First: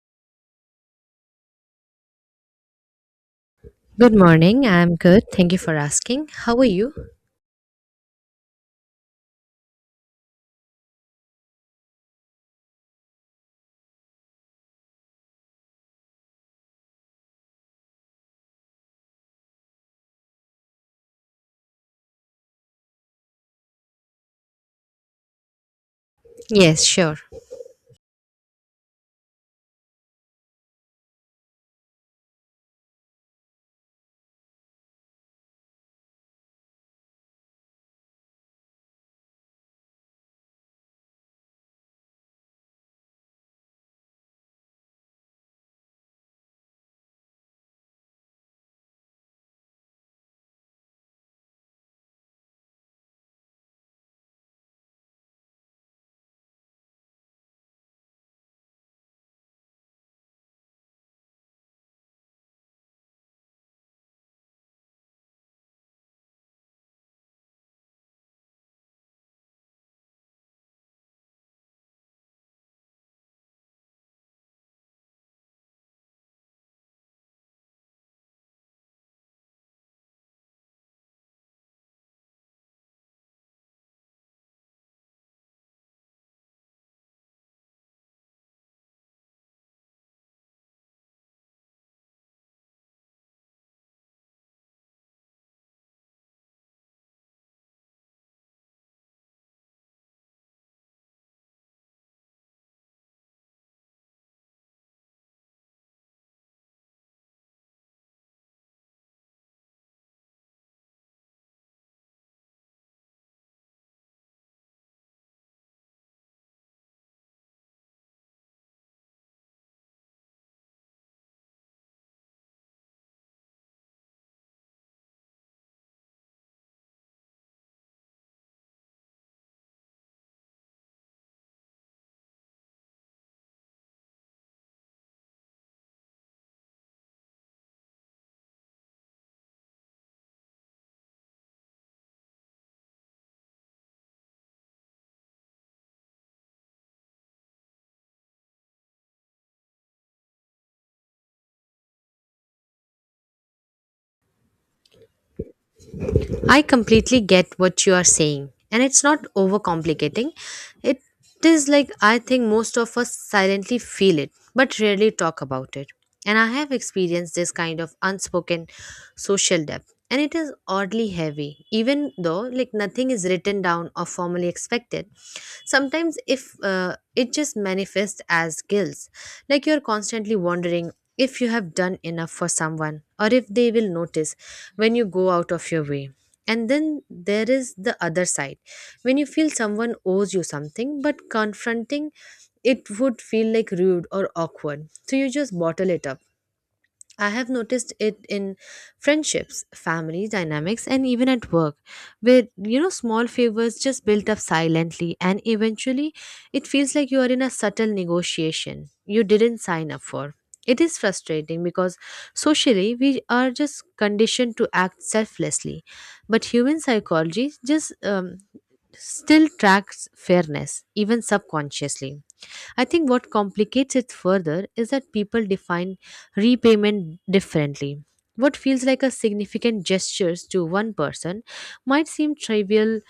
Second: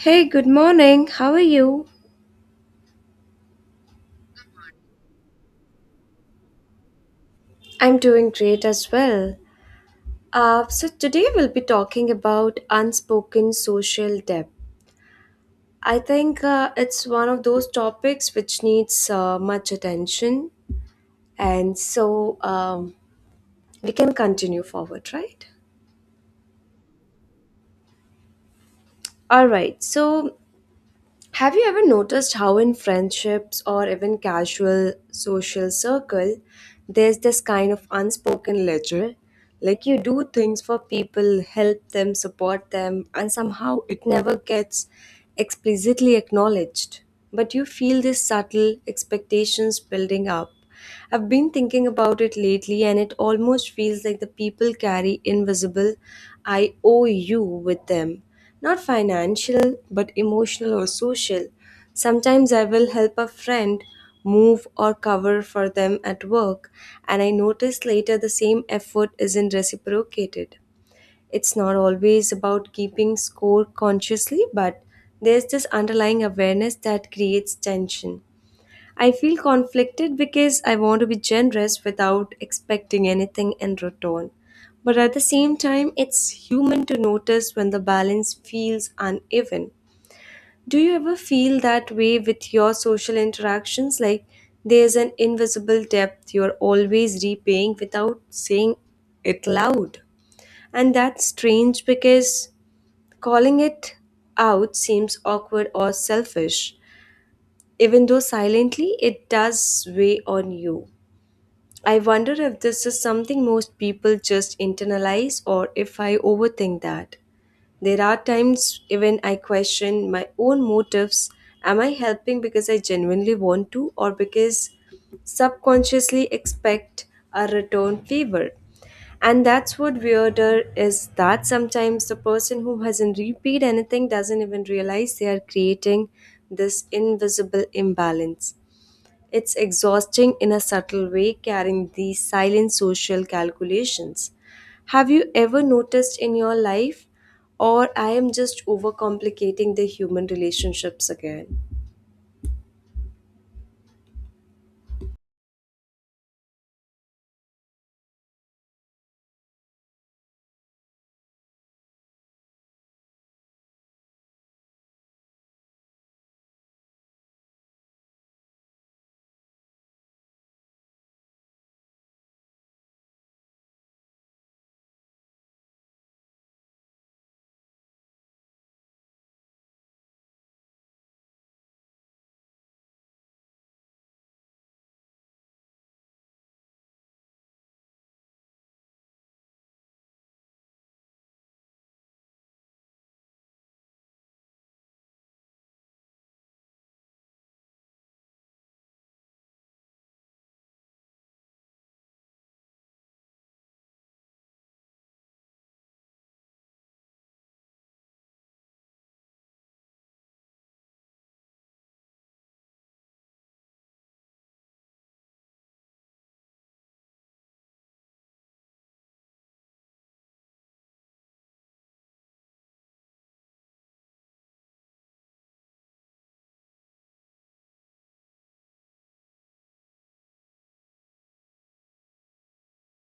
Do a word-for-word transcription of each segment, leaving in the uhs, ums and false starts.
Hey, good morning. How are you? Good morning. I'm good. Thank you for asking. How are you? I'm doing great as well. Uh, so, today we'll be talking about unspoken social debt. I think uh, it's one of those topics which needs uh, much attention. And so, um, we can continue forward, right? Yes, sure. All right. So, Have you ever noticed how, in friendships or even casual social circle, there's this kind of unspoken ledger? Like you do things for people, help them, support them, and somehow it never gets explicitly acknowledged. But you feel these subtle expectations building up. I've been thinking about it lately, and it almost feels like the people carry invisible I owe you with them, not financial, but emotional or social. Sometimes I will help a friend move or cover for them at work, and I notice later the same effort isn't reciprocated. It's not always about keeping score consciously, but there's this underlying awareness that creates tension. I feel conflicted because I want to be generous without expecting anything in return. But at the same time, it's human to notice when the balance feels uneven. Do you ever feel that way with your social interactions? Like there's an invisible debt you're always repaying without saying it loud. And that's strange because calling it out seems awkward or selfish. Even though silently, it does weigh on you. I wonder if this is something most people just internalize or if I overthink that. There are times even I question my own motives. Am I helping because I genuinely want to or because subconsciously expect a return favor? And that's what weirder is that sometimes the person who hasn't repeat anything doesn't even realize they are creating this invisible imbalance. It's exhausting in a subtle way carrying these silent social calculations. Have you ever noticed in your life, or I am just overcomplicating the human relationships again? I completely get what you are saying, and it's not overcomplicating. It is like, I think most of us silently feel it, but rarely talk about it. And I have experienced this kind of unspoken social debt, and it is oddly heavy, even though like nothing is written down or formally expected. Sometimes, if uh, it just manifests as guilt, like you're constantly wondering if you have done enough for someone or if they will notice when you go out of your way, and then there is the other side. When you feel someone owes you something, but confronting it would feel like rude or awkward, so you just bottle it up. I have noticed it in friendships, family dynamics, and even at work, where you know small favors just build up silently, and eventually it feels like you are in a subtle negotiation you didn't sign up for. It is frustrating because socially we are just conditioned to act selflessly, but human psychology just um, still tracks fairness, even subconsciously. I think what complicates it further is that people define repayment differently. What feels like a significant gesture to one person might seem trivial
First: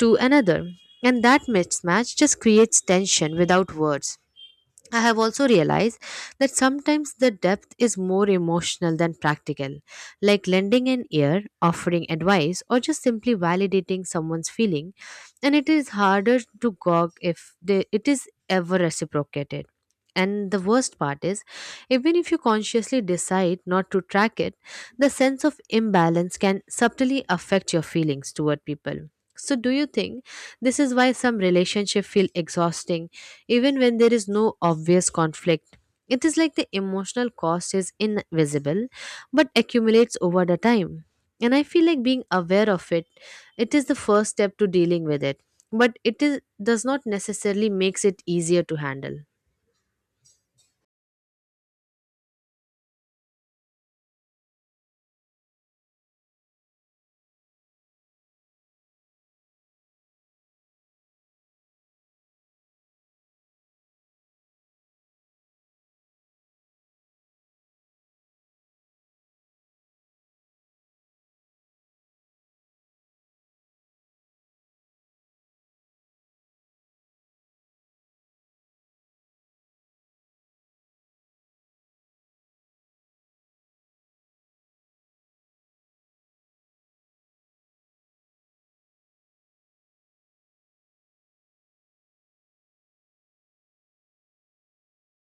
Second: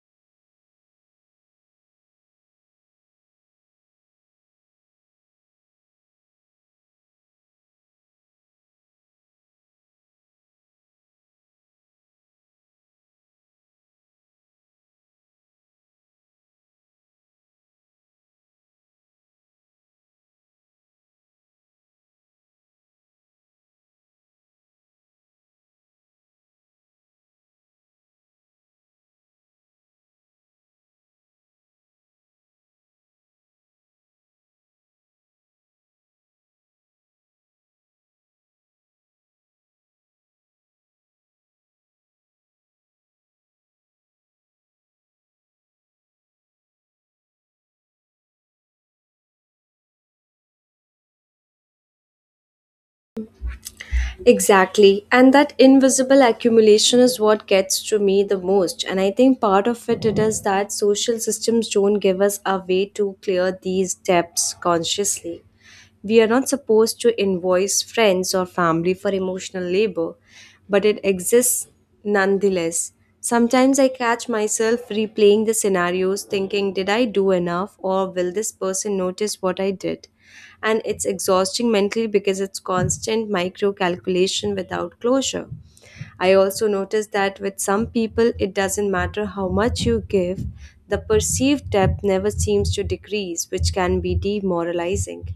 to another, and that mismatch just creates tension without words. I have also realized that sometimes the depth is more emotional than practical, like lending an ear, offering advice, or just simply validating someone's feeling, and it is harder to gog if they, it is ever reciprocated. And the worst part is, even if you consciously decide not to track it, the sense of imbalance can subtly affect your feelings toward people. So, do you think this is why some relationships feel exhausting, even when there is no obvious conflict? It is like the emotional cost is invisible but accumulates over the time. And I feel like being aware of it, it is the first step to dealing with it. But it is, does not necessarily makes it easier to handle. Exactly, and that invisible accumulation is what gets to me the most. And I think part of it, it is that social systems don't give us a way to clear these depths consciously. We are not supposed to invoice friends or family for emotional labor, but it exists nonetheless. Sometimes I catch myself replaying the scenarios, thinking, did I do enough, or will this person notice what I did? And it's exhausting mentally because it's constant micro calculation without closure. I also notice that with some people, it doesn't matter how much you give, the perceived depth never seems to decrease, which can be demoralizing.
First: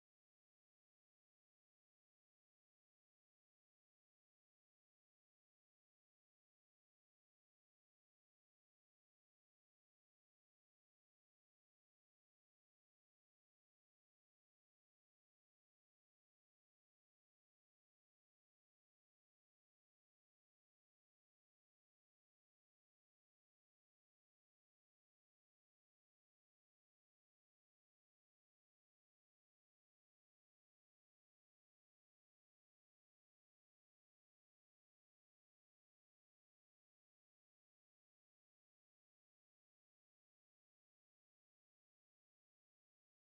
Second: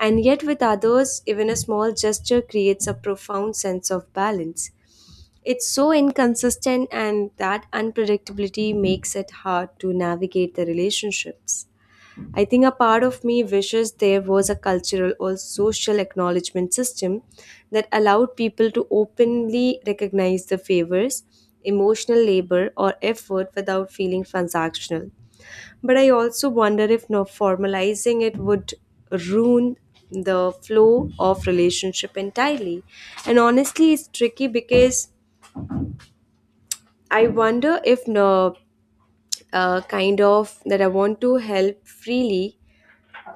And yet, with others, even a small gesture creates a profound sense of balance. It's so inconsistent, and that unpredictability makes it hard to navigate the relationships. I think a part of me wishes there was a cultural or social acknowledgement system that allowed people to openly recognize the favors, emotional labor, or effort without feeling transactional. But I also wonder if no formalizing it would ruin the flow of relationship entirely. And honestly, it's tricky because I wonder if no uh, kind of that I want to help freely.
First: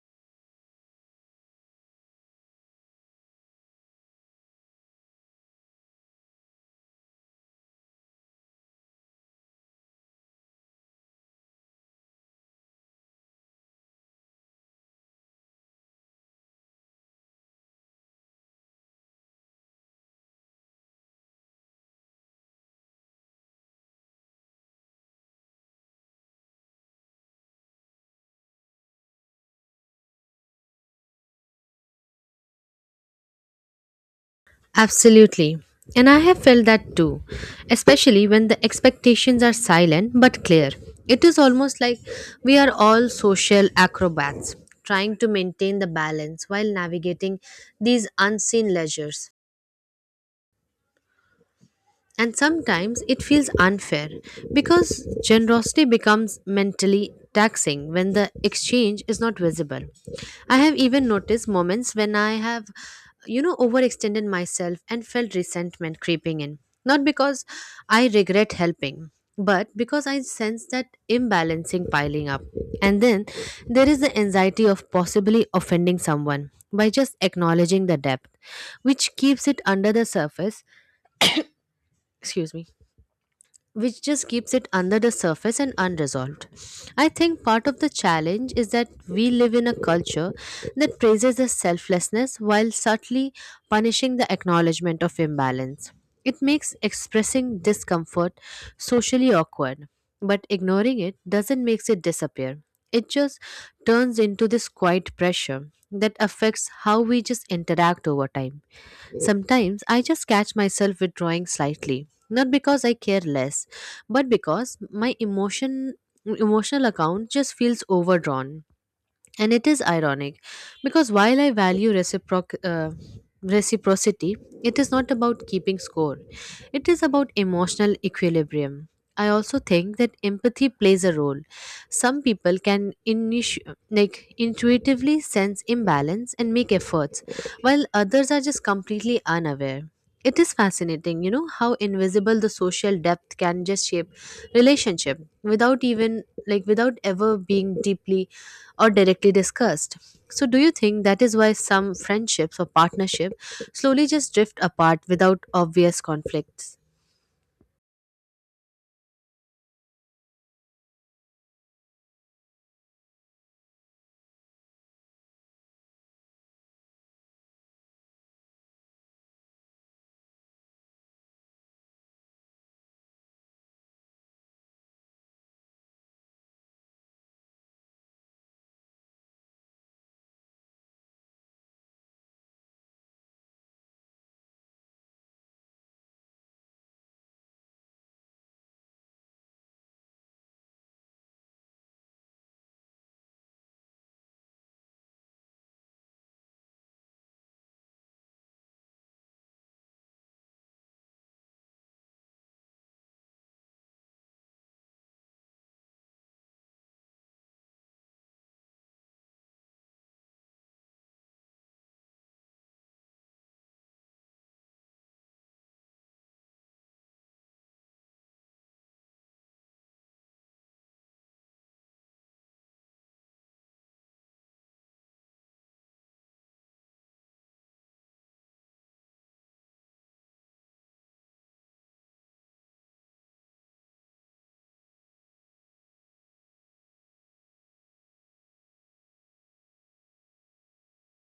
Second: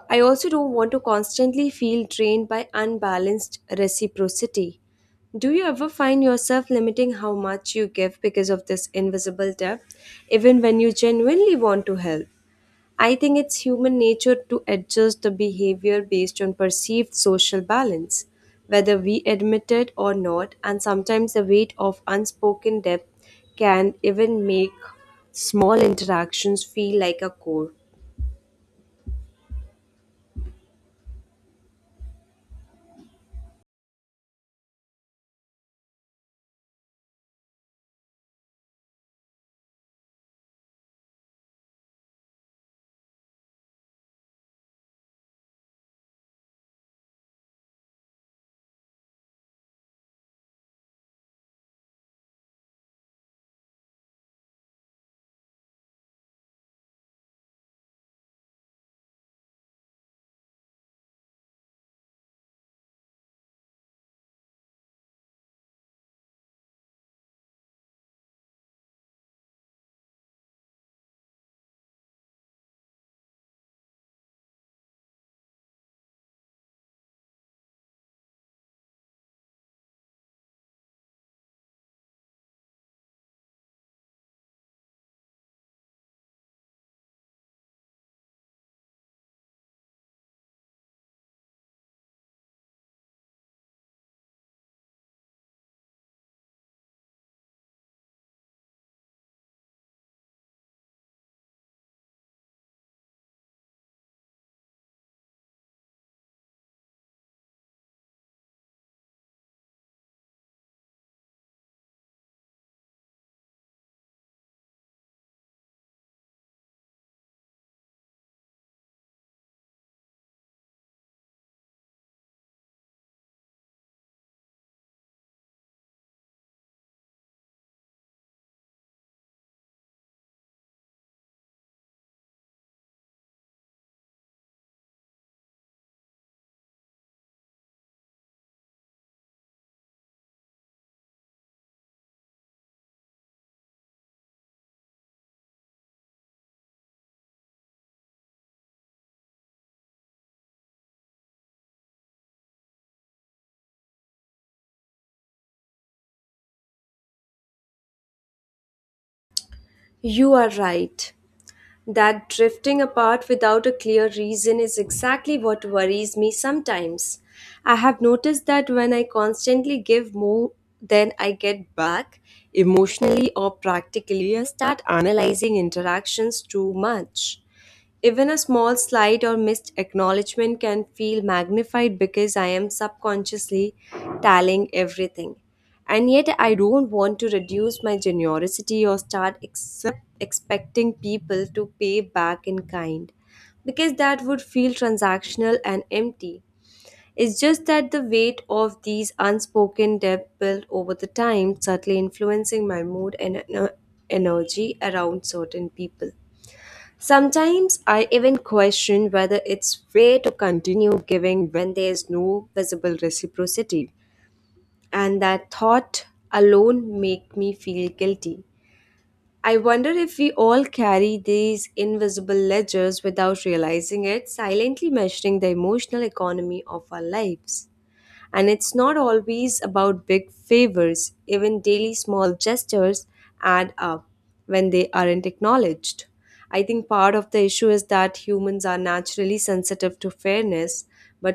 I also don't want to constantly feel drained by unbalanced reciprocity. Do you ever find yourself limiting how much you give because of this invisible debt, even when you genuinely want to help? I think it's human nature to adjust the behavior based on perceived social balance, whether we admit it or not, and sometimes the weight of unspoken depth can even make small interactions feel like a chore. Absolutely. And I have felt that too, especially when the expectations are silent but clear. It is almost like we are all social acrobats trying to maintain the balance while navigating these unseen leisures. And sometimes it feels unfair because generosity becomes mentally taxing when the exchange is not visible. I have even noticed moments when I have, you know, overextended myself and felt resentment creeping in. Not because I regret helping, but because I sense that imbalancing piling up. And then there is the anxiety of possibly offending someone by just acknowledging the depth, which keeps it under the surface. Excuse me, which just keeps it under the surface and unresolved. I think part of the challenge is that we live in a culture that praises the selflessness while subtly punishing the acknowledgement of imbalance. It makes expressing discomfort socially awkward, but ignoring it doesn't make it disappear. It just turns into this quiet pressure that affects how we just interact over time. Sometimes I just catch myself withdrawing slightly, not because I care less, but because my emotion emotional account just feels overdrawn. And it is ironic because while I value reciproc- uh, reciprocity, it is not about keeping score, it is about emotional equilibrium. I also think that empathy plays a role. Some people can initi- like intuitively sense imbalance and make efforts, while others are just completely unaware. It is fascinating, you know, how invisible the social depth can just shape relationship without even like without ever being deeply or directly discussed. So, do you think that is why some friendships or partnership slowly just drift apart without obvious conflicts? You are right. That drifting apart without a clear reason is exactly what worries me sometimes. I have noticed that when I constantly give more than I get back, emotionally or practically, I start analyzing interactions too much. Even a small slight or missed acknowledgement can feel magnified because I am subconsciously tallying everything. And yet, I don't want to reduce my generosity or start accept, expecting people to pay back in kind because that would feel transactional and empty. It's just that the weight of these unspoken debt built over the time subtly influencing my mood and ener- energy around certain people. Sometimes I even question whether it's fair to continue giving when there's no visible reciprocity, and that thought alone make me feel guilty. I wonder if we all carry these invisible ledgers without realizing it, silently measuring the emotional economy of our lives. And it's not always about big favors, even daily small gestures add up when they aren't acknowledged. I think part of the issue is that humans are naturally sensitive to fairness, but